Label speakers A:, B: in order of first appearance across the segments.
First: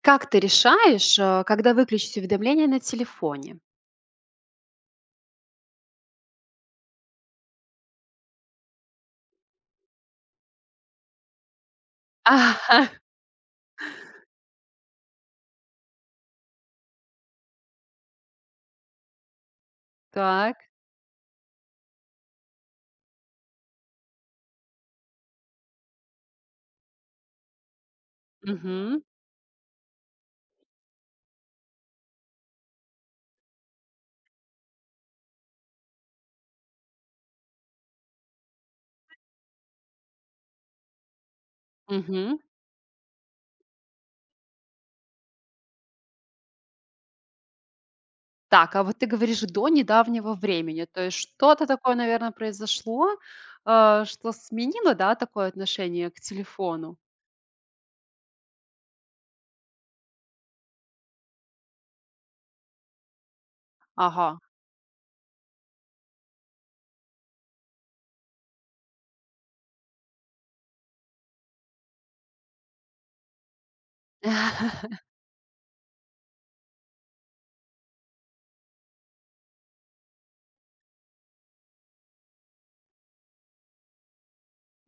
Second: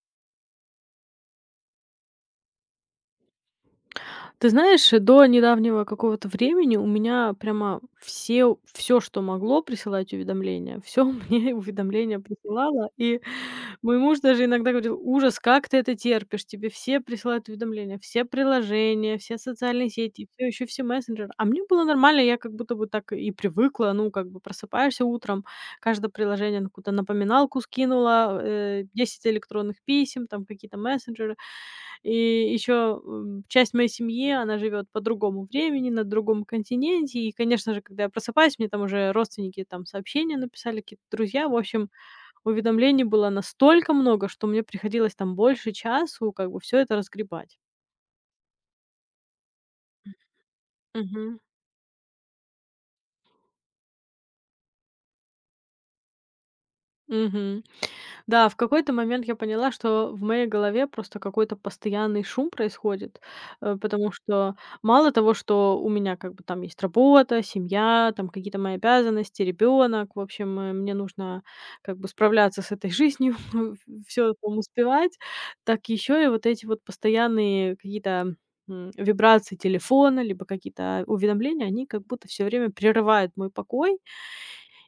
A: Как ты решаешь, когда выключить уведомления на телефоне?
B: Ты знаешь, до недавнего какого-то времени у меня прямо все, что могло присылать уведомления, все мне уведомления
A: Ага,
B: присылало. И мой муж даже иногда говорил: "Ужас, как ты это терпишь? Тебе все присылают уведомления, все приложения, все социальные сети, все
A: Так,
B: еще все мессенджеры". А мне было нормально, я как будто бы так и привыкла. Ну, как бы просыпаешься утром, каждое приложение на какую-то напоминалку скинуло,
A: мгм,
B: 10 электронных писем, там какие-то мессенджеры. И еще, часть моей семьи, она живет по другому времени, на другом континенте. И, конечно же, когда я просыпаюсь, мне там уже родственники там сообщения написали, какие-то друзья. В общем,
A: мгм.
B: уведомлений было настолько много, что мне приходилось там больше часу как бы все это разгребать.
A: Так, а вот ты говоришь до недавнего времени, то есть
B: Мгм.
A: что-то такое, наверное, произошло, что сменило, да, такое отношение к телефону?
B: Мгм. Да, в какой-то момент я поняла, что в моей голове просто какой-то постоянный шум происходит, потому
A: Ага.
B: что мало того, что у меня как бы там есть работа, семья, там какие-то мои обязанности, ребенок, в общем, мне нужно как бы справляться с этой жизнью, все там успевать, так еще и вот эти вот постоянные какие-то вибрации телефона, либо какие-то уведомления, они как будто все время прерывают мой покой,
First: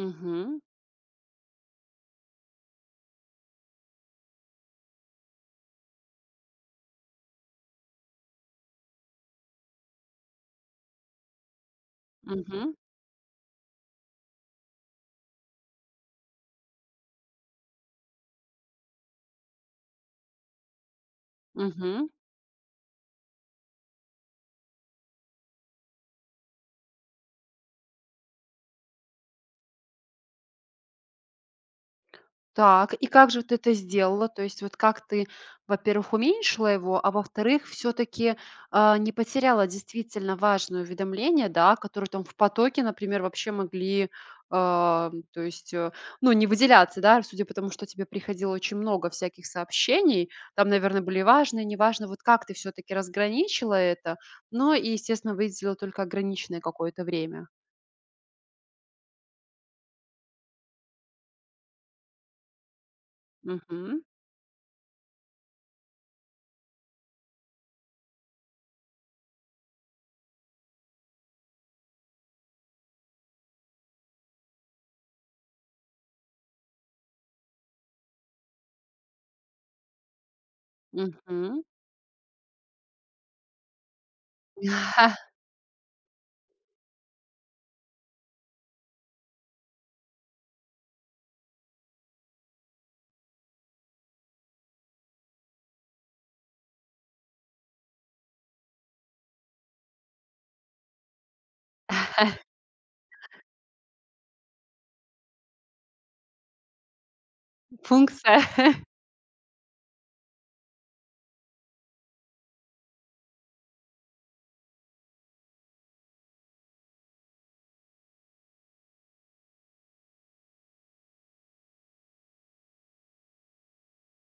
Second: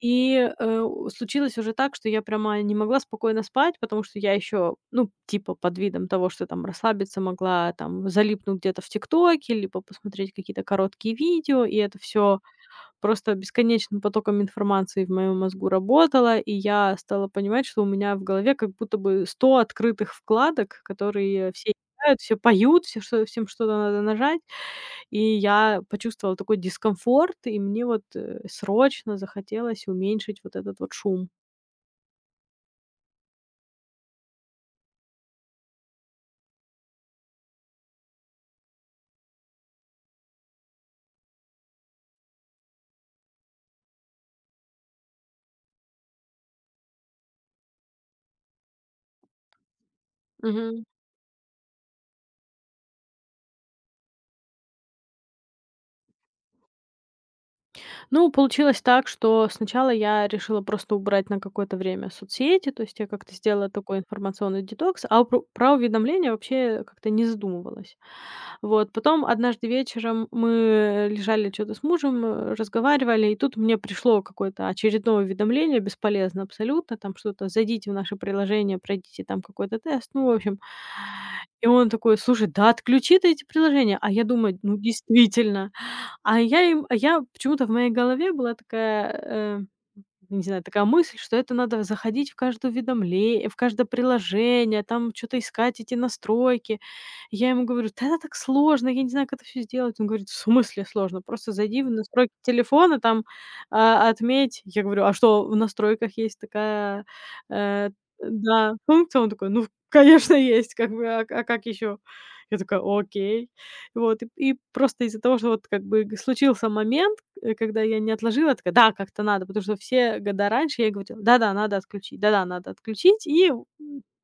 B: и,
A: Мгм,
B: э, у случилось уже так, что я прямо не могла спокойно спать, потому что я еще, ну, типа, под видом того, что там расслабиться могла, там залипнуть где-то в "Тиктоке", либо посмотреть какие-то короткие видео, и это все
A: мгм,
B: просто бесконечным потоком информации в моем мозгу работало, и я стала понимать, что у меня в голове как будто бы 100 открытых вкладок, которые все
A: мгм.
B: играют, все поют, все что всем что-то надо нажать. И я почувствовала такой дискомфорт, и мне вот, срочно захотелось уменьшить вот этот вот шум.
A: Так, и как же ты это сделала? То есть вот как ты, во-первых, уменьшила его, а во-вторых, все-таки не потеряла действительно важное уведомление, да, которые там в потоке, например, вообще могли, а, то есть, э, ну, не выделяться, да, судя по тому, что тебе приходило очень много всяких сообщений, там,
B: Мгм.
A: наверное, были важные, неважно, вот как ты все-таки разграничила это, ну, и, естественно, выделила только ограниченное какое-то время.
B: Ну, получилось так, что сначала я решила просто убрать на какое-то время соцсети, то есть я как-то сделала такой
A: Мгм.
B: информационный детокс, а про уведомления вообще как-то не задумывалась. Вот. Потом однажды вечером мы лежали что то с мужем, разговаривали, и тут мне пришло какое-то очередное уведомление, бесполезно абсолютно, там что-то: "Зайдите в наше приложение, пройдите там какой-то тест". Ну, в общем.
A: Мгм.
B: И он такой: "Слушай, да отключи ты эти приложения". А я думаю: ну, действительно. А я им а я почему-то в моей голове была такая, не знаю, такая мысль, что это надо заходить в каждое уведомление в каждое приложение, там что то искать эти настройки. Я ему говорю: "Да это так сложно, я не знаю, как это все сделать". Он говорит: "В смысле сложно? Просто зайди в настройки телефона, там, отметь". Я говорю: "А что, в настройках есть такая, э,
A: Функция.
B: да, функция?" Он такой: "Ну, конечно, есть, как бы, а как еще?" Я такая: "Окей". Вот, и просто из-за того, что вот как бы г случился момент, когда я не отложила, такая: "Да, как-то надо". Потому что все года раньше я говорила: "Да-да, надо отключить, да-да, надо отключить". И,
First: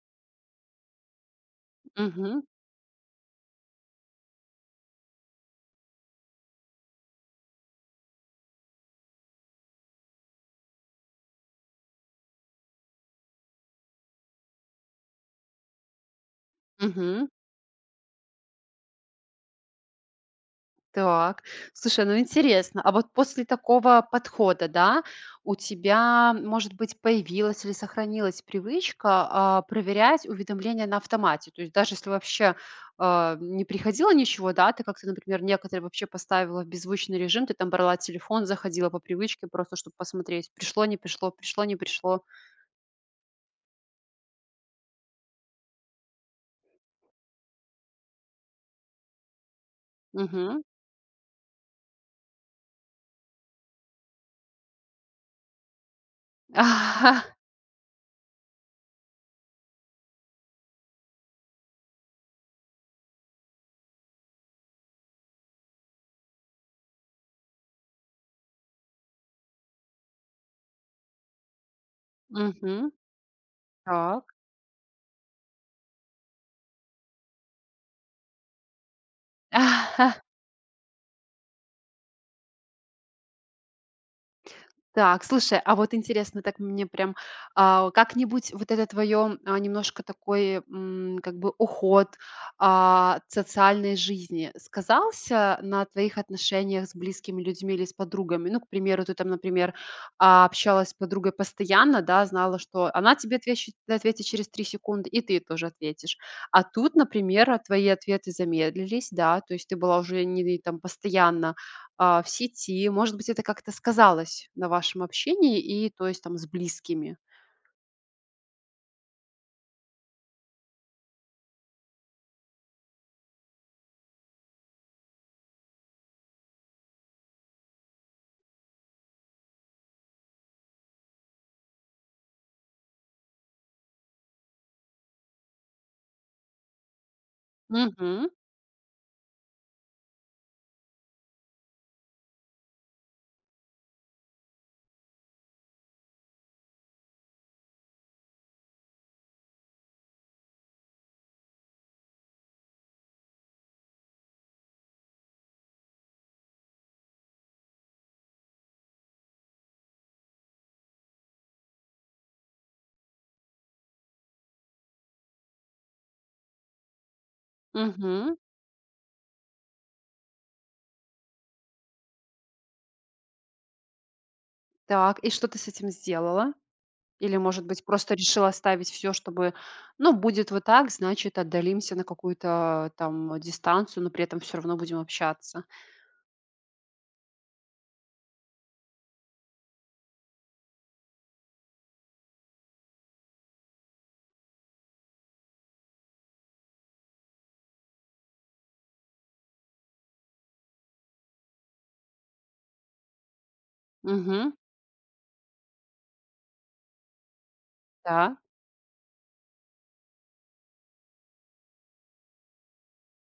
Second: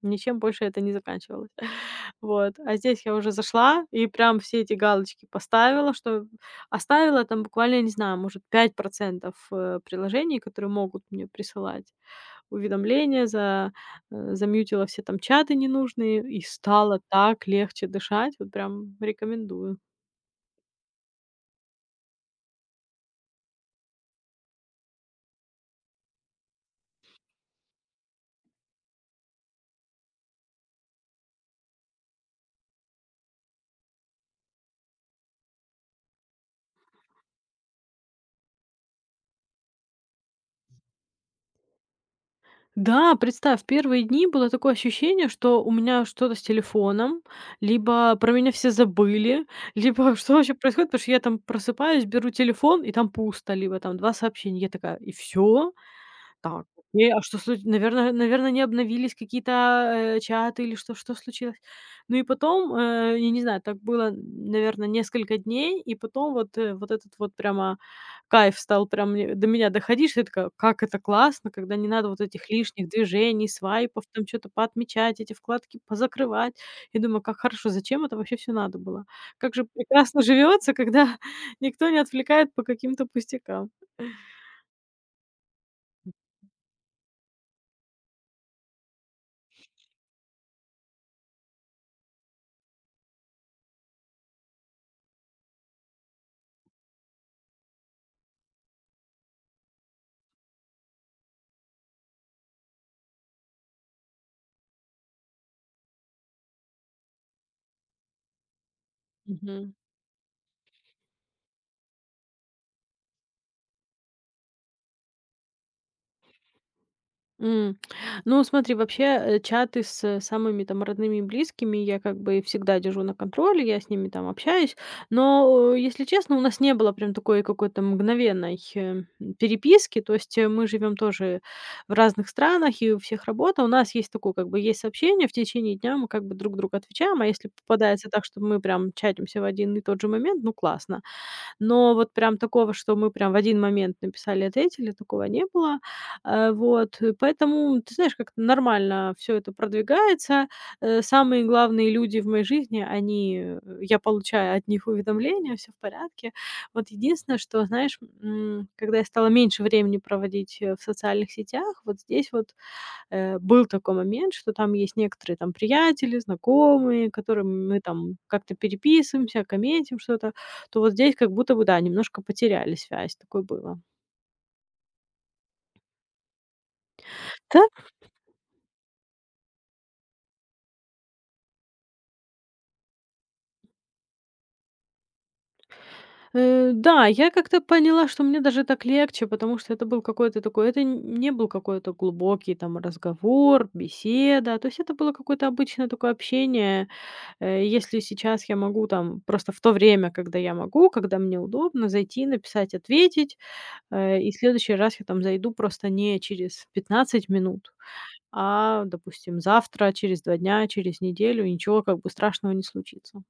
B: ничем больше это не заканчивалось.
A: Мгм.
B: Вот. А здесь я уже зашла и прям все эти галочки поставила, что оставила там буквально, я не знаю, может, 5 приложений, которые могут мне присылать уведомления, замьютила все там чаты ненужные, и стало
A: Мгм.
B: так легче дышать. Вот прям рекомендую.
A: Так, слушай, ну интересно, а вот после такого подхода, да, у тебя, может быть, появилась или сохранилась привычка проверять уведомления на автомате? То есть даже если вообще не приходило ничего, да, ты как-то, например, некоторые вообще поставила в беззвучный режим, ты там брала телефон, заходила по привычке просто, чтобы посмотреть, пришло, не пришло, пришло, не пришло.
B: Да, представь, первые дни было такое ощущение, что у меня что-то с телефоном, либо про меня все забыли, либо что вообще
A: Угу.
B: происходит, потому что я там просыпаюсь, беру телефон, и там пусто, либо там 2 сообщения. Я такая: "И все. Так, окей. А что случилось? Наверное, не обновились какие-то, чаты или что случилось? Ну и потом, я не знаю, так было, наверное, несколько дней, и потом вот, вот этот вот прямо кайф стал прям мне до меня доходить, что я такая: "Как это классно, когда не надо вот этих лишних
A: Мгм.
B: движений, свайпов,
A: Так.
B: там что то поотмечать, эти вкладки позакрывать". Я думаю: "Как хорошо, зачем это вообще все надо было? Как же прекрасно живется, когда никто не отвлекает по каким-то пустякам".
A: Так, слушай, а вот интересно, так мне прям как-нибудь вот это твое немножко такой, как бы уход от социальной жизни сказался на твоих отношениях с близкими людьми или с подругами? Ну, к примеру, ты там, например, общалась с подругой постоянно, да, знала, что она ответит через 3 секунды, и ты тоже ответишь. А тут, например, твои ответы замедлились, да, то есть
B: Мгм.
A: ты была уже не там постоянно в сети. Может быть, это как-то сказалось на вашем общении и, то есть, там, с близкими.
B: М. Ну, смотри, вообще, чаты с самыми там родными и близкими я как бы всегда держу на контроле, я с ними там общаюсь. Но, если честно, у нас не было прям такой какой-то мгновенной, переписки. То есть, мы живем тоже в разных странах, и у всех работа. У нас есть такое, как бы есть сообщение, в течение дня мы как бы друг другу отвечаем, а если попадается так,
A: Мгм,
B: что мы прям чатимся в один и тот же момент, ну, классно. Но вот прям такого, что мы прям в один момент написали и ответили, такого не было. Вот, поэтому, ты знаешь, как-то нормально все это продвигается. Самые главные люди в моей жизни, они, я получаю от них уведомления, все в порядке. Вот единственное, что, знаешь, когда я стала меньше времени проводить, в социальных сетях, вот здесь вот, был такой момент, что там есть некоторые там приятели, знакомые, которым мы там
A: мгм.
B: как-то переписываемся, комментим что-то, то вот здесь как будто бы, да, немножко потеряли связь, такое было.
A: Так, и что ты с этим сделала? Или,
B: Да?
A: может быть, просто решила оставить все, чтобы, ну, будет вот так, значит, отдалимся на какую-то там дистанцию, но при этом все равно будем общаться.
B: Да, я как-то поняла, что мне даже так легче, потому что это был какой-то такой, это не был какой-то глубокий там разговор, беседа, то есть это было какое-то обычное такое общение. Если сейчас я могу там просто в то время, когда я могу, когда мне удобно, зайти, написать, ответить, и в
A: Угу,
B: следующий раз я там зайду просто не через 15 минут,
A: да.
B: а, допустим, завтра, через 2 дня, через неделю, и ничего как бы страшного не случится.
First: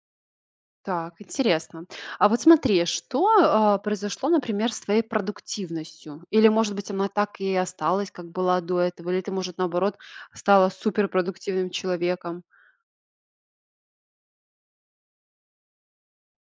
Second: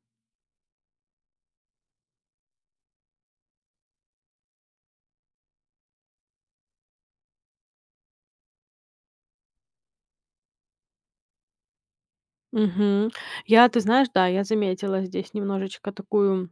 A: Так, интересно. А вот смотри, что, произошло, например, с твоей продуктивностью? Или, может быть, она так и осталась, как была до этого? Или ты, может, наоборот, стала суперпродуктивным человеком?
B: Мгм. Я, ты знаешь, да, я заметила здесь немножечко такую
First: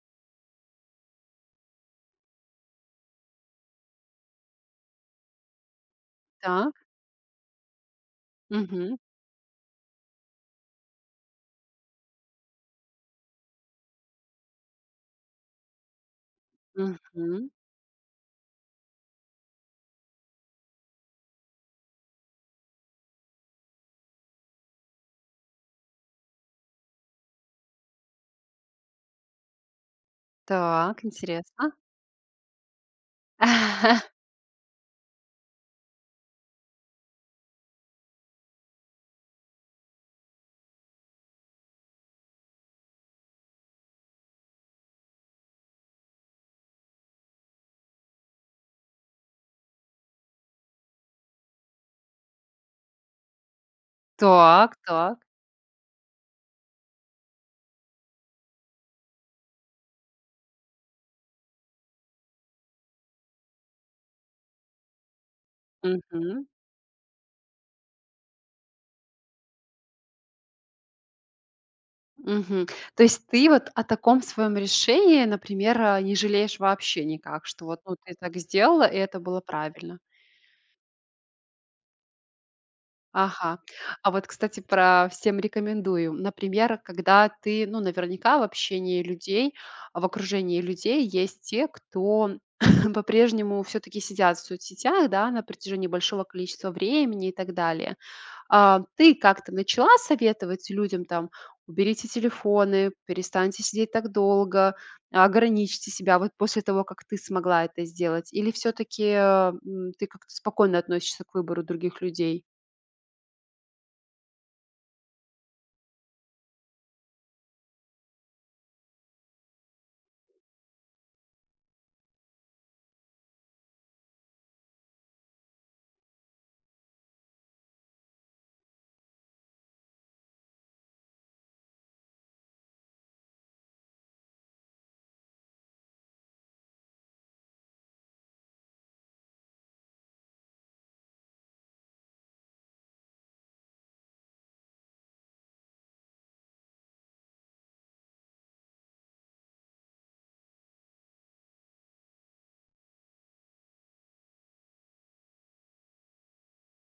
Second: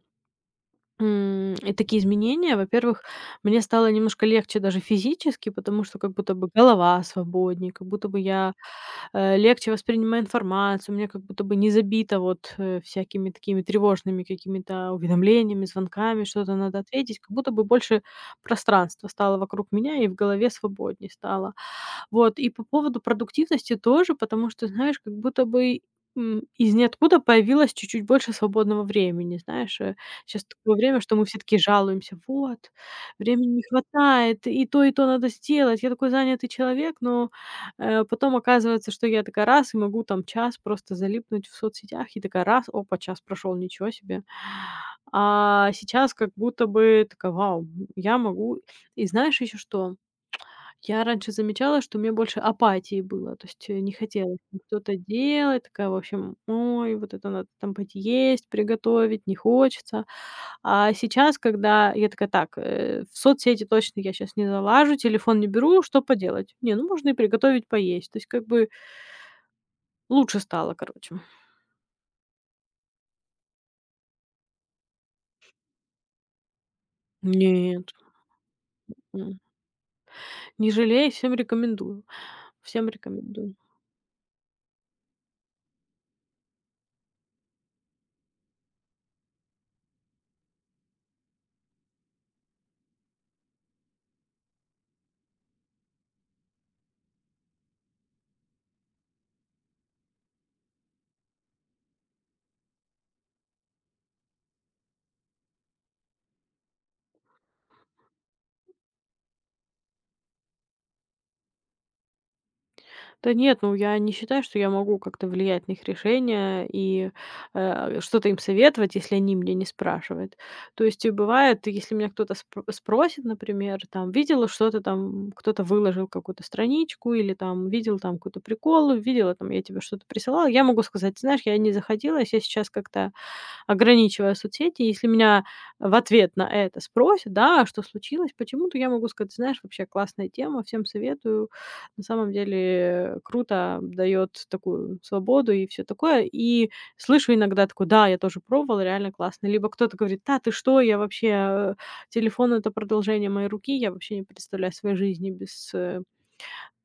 B: И такие изменения, во-первых, мне стало немножко легче даже физически, потому что как будто бы
A: Так,
B: голова свободнее, как будто бы я,
A: мгм,
B: легче воспринимаю информацию, у меня как будто бы не забито вот, всякими такими тревожными какими-то уведомлениями, звонками, что-то надо ответить, как
A: мгм.
B: будто бы больше пространства стало вокруг меня и в голове свободнее стало. Вот, и по поводу продуктивности тоже, потому что, знаешь, как будто бы, из ниоткуда появилось чуть-чуть больше свободного времени. Знаешь, сейчас такое время,
A: Так,
B: что мы все таки
A: интересно.
B: жалуемся: "Вот, времени не хватает, и то надо сделать". Я такой занятый человек, но, потом оказывается, что я такая раз и могу там час просто залипнуть в соцсетях, и такая раз, опа, час прошел, ничего себе. А сейчас как будто бы такая: "Вау, я могу". И знаешь еще что? Я раньше замечала, что у меня больше апатии было, то есть, не хотелось там
A: Так,
B: что-то
A: так.
B: делать, такая, в общем: "Ой, вот это надо там пойти есть, приготовить, не хочется". А сейчас, когда я такая: "Так, в соцсети точно я сейчас не залажу, телефон не беру, что
A: Мгм,
B: поделать? Не, ну можно и приготовить поесть". То есть как бы лучше стало, короче.
A: мгм. То есть ты вот о таком своем решении, например, не жалеешь вообще никак, что вот,
B: Нет,
A: ну, ты так сделала, и это
B: м,
A: было правильно?
B: не жалею, всем рекомендую, всем рекомендую.
A: Ага. А вот, кстати, про всем рекомендую. Например, когда ты, ну, наверняка в общении людей, а в окружении людей есть те, кто по-прежнему все-таки сидят в соцсетях, да, на протяжении большого количества времени и так далее. А ты как-то начала советовать людям там, уберите телефоны, перестаньте сидеть так долго, ограничьте себя вот после того, как ты смогла это сделать? Или все-таки ты как-то спокойно относишься к выбору других людей?
B: Да нет, ну я не считаю, что я могу как-то влиять на их решения и, что-то им советовать, если они меня не спрашивают. То есть, бывает, если меня кто-то спросит, например, там, видела что-то там, кто-то выложил какую-то страничку или там видел там какой-то прикол, видела там, я тебе что-то присылала, я могу сказать: "Знаешь, я не заходила, я сейчас как-то ограничивая соцсети. Если меня в ответ на это спросят, да: "А что случилось?" Почему-то я могу сказать: "Знаешь, вообще классная тема, всем советую. На самом деле круто, дает такую свободу и все такое". И слышу иногда такое: "Да, я тоже пробовал, реально классно". Либо кто-то говорит: "Да ты что, я вообще, телефон- это продолжение моей руки, я вообще не представляю своей жизни без, э,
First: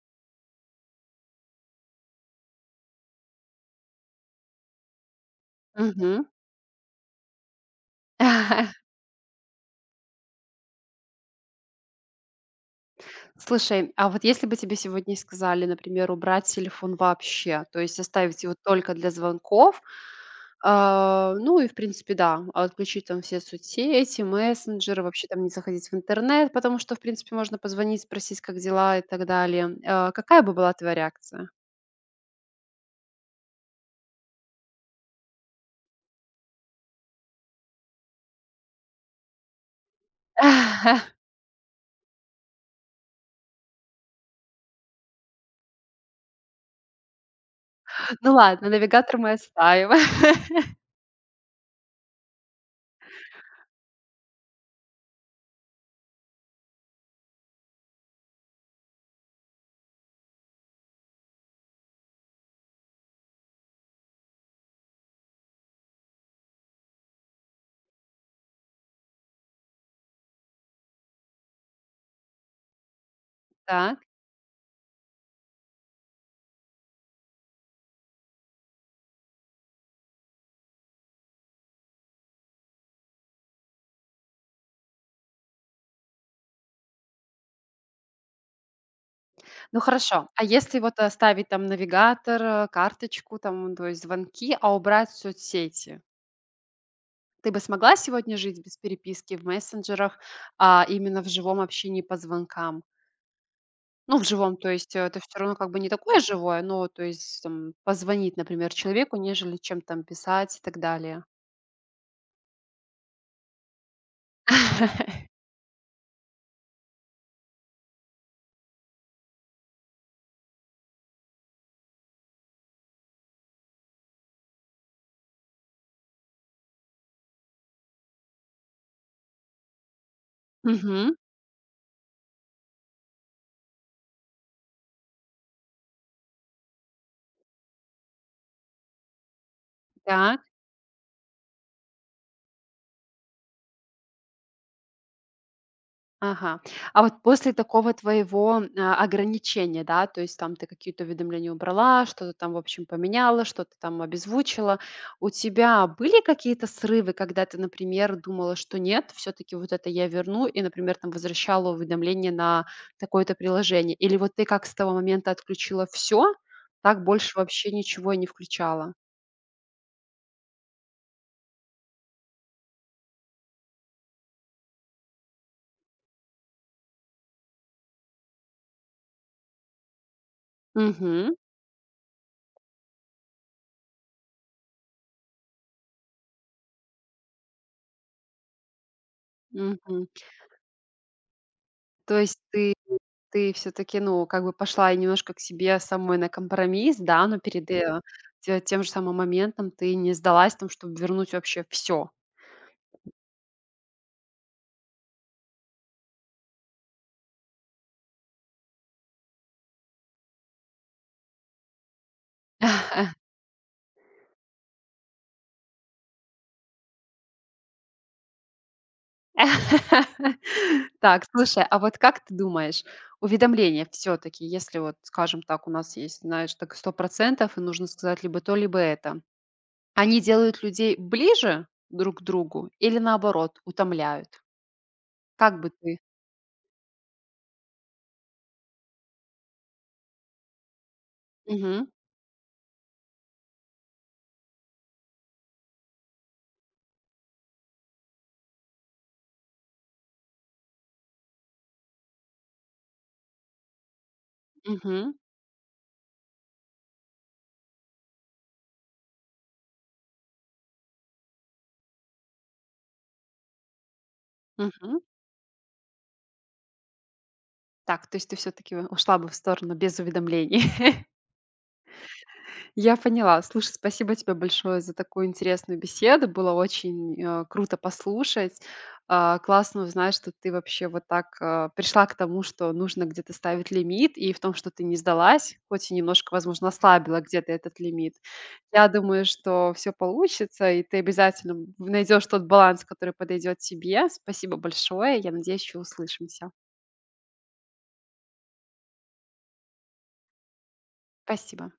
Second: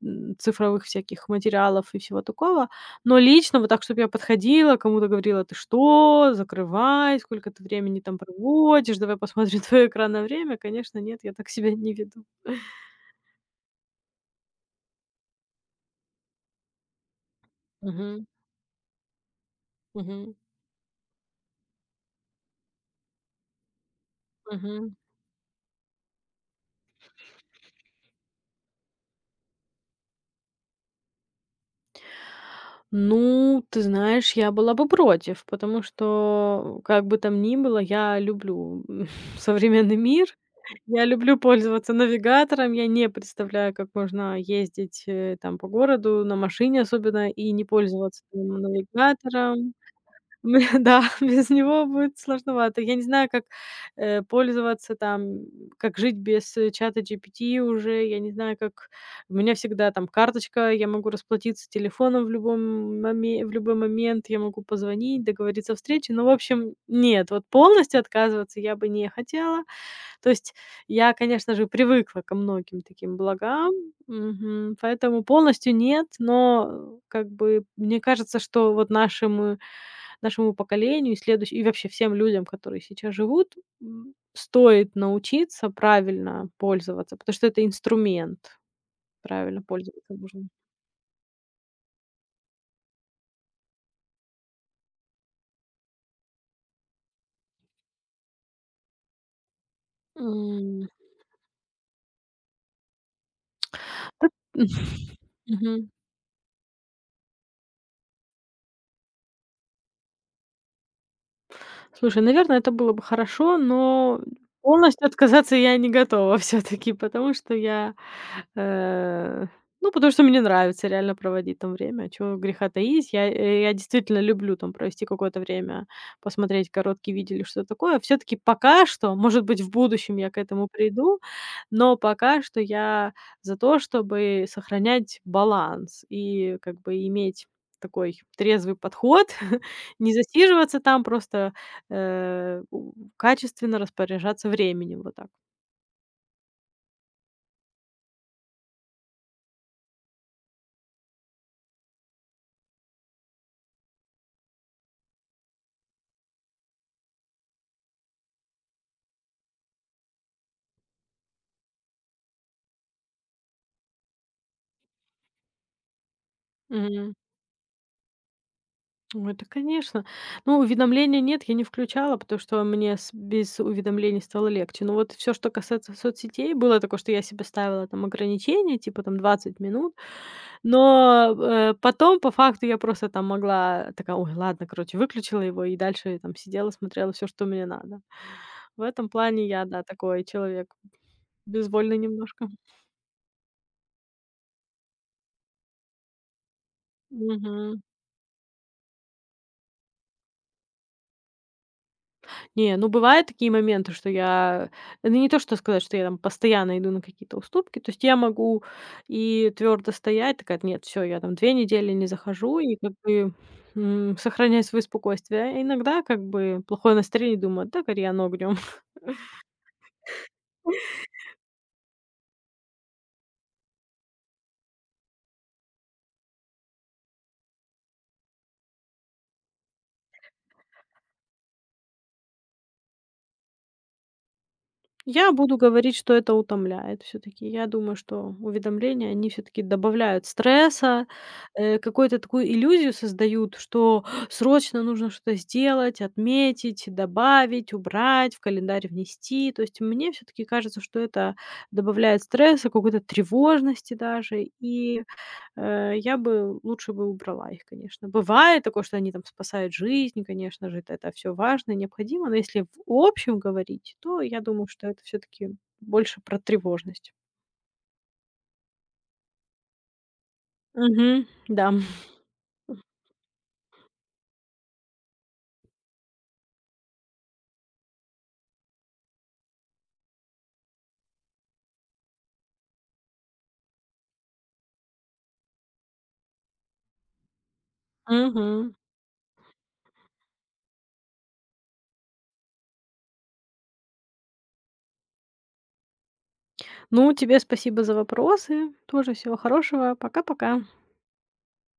B: м, цифровых всяких материалов и всего такого. Но лично вот так, чтобы я подходила, кому-то говорила: "Ты что? Закрывай, сколько ты времени там проводишь, давай посмотрим твое экранное время". Конечно, нет, я так себя не веду.
A: Слушай, а вот если бы тебе сегодня сказали, например, убрать телефон вообще, то есть
B: Мгм.
A: оставить его только для звонков,
B: Мгм.
A: ну и, в принципе, да, отключить там все соцсети,
B: Мгм.
A: мессенджеры, вообще там не заходить в интернет, потому что, в принципе, можно позвонить, спросить, как дела и так далее. Какая бы была твоя реакция?
B: Ну, ты знаешь, я была бы против, потому что, как бы там ни было, я люблю современный мир. Я люблю пользоваться навигатором. Я не представляю, как можно ездить, там по городу на машине особенно и не пользоваться
A: Ну
B: н
A: ладно, навигатор мы
B: навигатором.
A: оставим.
B: Да, без него будет сложновато. Я не знаю, как, пользоваться там, как жить без, чата GPT уже. Я не знаю, как у меня всегда там карточка, я могу расплатиться телефоном в любой момент, я могу позвонить, договориться о встрече. Ну, в общем, нет, вот полностью отказываться я бы не хотела. То есть я, конечно же, привыкла ко многим таким благам,
A: Так,
B: мгм, поэтому полностью нет, но, как бы, мне кажется, что вот нашему поколению и вообще всем людям, которые сейчас живут, стоит научиться правильно пользоваться, потому что это инструмент. Правильно
A: ну
B: пользоваться
A: хорошо. А
B: нужно.
A: если вот оставить там навигатор, карточку, там, то есть звонки, а убрать соцсети? Ты бы смогла сегодня жить без переписки в мессенджерах, а
B: М.
A: именно в живом общении по звонкам? Ну,
B: Т
A: в живом, то есть это все равно как бы не
B: Мгм.
A: такое живое, но то есть там, позвонить, например, человеку, нежели чем там писать и так далее.
B: Слушай, наверное, это было бы хорошо, но полностью отказаться я не готова все таки потому что я, э, ну, потому что мне нравится реально проводить там время. Чего греха таить. Я действительно люблю там провести какое-то время, посмотреть короткие видео или что-то такое. Все таки пока что, может быть, в будущем я к этому
A: Мгм.
B: приду. Но пока что я за то, чтобы сохранять баланс и как бы иметь такой трезвый подход, не
A: Да,
B: засиживаться там, просто, э, у качественно распоряжаться временем. Вот так.
A: ага. А вот после такого твоего, ограничения, да, то есть там ты какие-то уведомления убрала, что-то там, в общем, поменяла, что-то там обезвучила. У тебя были какие-то срывы, когда ты, например, думала, что нет, все-таки вот это я верну, и, например, там возвращала уведомление на такое-то приложение? Или вот ты как с того момента отключила все, так
B: Мгм.
A: больше вообще ничего и не включала?
B: Ну, это конечно. Ну, уведомления нет, я не включала, потому что мне с без уведомлений стало легче. Но вот все, что касается соцсетей, было такое, что я себе ставила там ограничения, типа там 20 минут. Но,
A: Угу.
B: потом по факту я просто там могла такая: "Ой, ладно", короче, выключила его и дальше там сидела, смотрела все, что мне надо. В этом плане я, да,
A: Мгм.
B: такой человек безвольный
A: То есть
B: немножко.
A: ты Ты все таки, ну, как бы пошла и немножко к себе самой на компромисс, да, но перед,
B: Мгм.
A: да, э, те тем же самым моментом ты не сдалась там, чтобы вернуть вообще все.
B: Не, ну бывают такие моменты, что я, ну не то что сказать, что я там постоянно иду на какие-то уступки, то есть я могу и твердо стоять, такая: "Нет, все, я там 2 недели не захожу", и как бы, сохранять свое спокойствие. А иногда как бы плохое настроение, думаю: "Да, гори оно огнем".
A: Так, слушай, а вот как ты думаешь, уведомления все таки, если вот, скажем так, у нас есть, знаешь, так 100%, и нужно сказать либо то, либо это, они делают людей ближе друг к другу или, наоборот, утомляют?
B: Я буду
A: Как бы
B: говорить,
A: ты
B: что это утомляет все таки. Я думаю, что уведомления, они все таки добавляют стресса,
A: Мгм,
B: какую-то такую иллюзию создают, что срочно нужно что-то сделать, отметить, добавить, убрать, в календарь внести. То есть мне все таки кажется, что это добавляет стресса, какой-то тревожности даже. И
A: мгм,
B: Я бы лучше бы убрала их, конечно. Бывает такое, что они там спасают жизнь, конечно же, это все важно и необходимо, но если в общем говорить, то я думаю, что
A: мгм.
B: это все таки больше про тревожность.
A: Так, то есть ты все таки ушла бы в сторону без уведомлений.
B: Мгм. Да.
A: Я поняла. Слушай, спасибо тебе большое за такую интересную беседу. Было очень, круто послушать. Классно узнать, что ты вообще вот так, пришла к тому, что нужно где-то ставить лимит, и в том, что ты не сдалась, хоть и немножко, возможно, ослабила где-то этот лимит.
B: Мгм.
A: Я думаю, что все получится, и ты обязательно найдешь тот баланс, который подойдет тебе. Спасибо большое. Я надеюсь, еще услышимся.
B: Ну, тебе спасибо за вопросы. Тоже всего хорошего. Пока-пока.
A: Спасибо.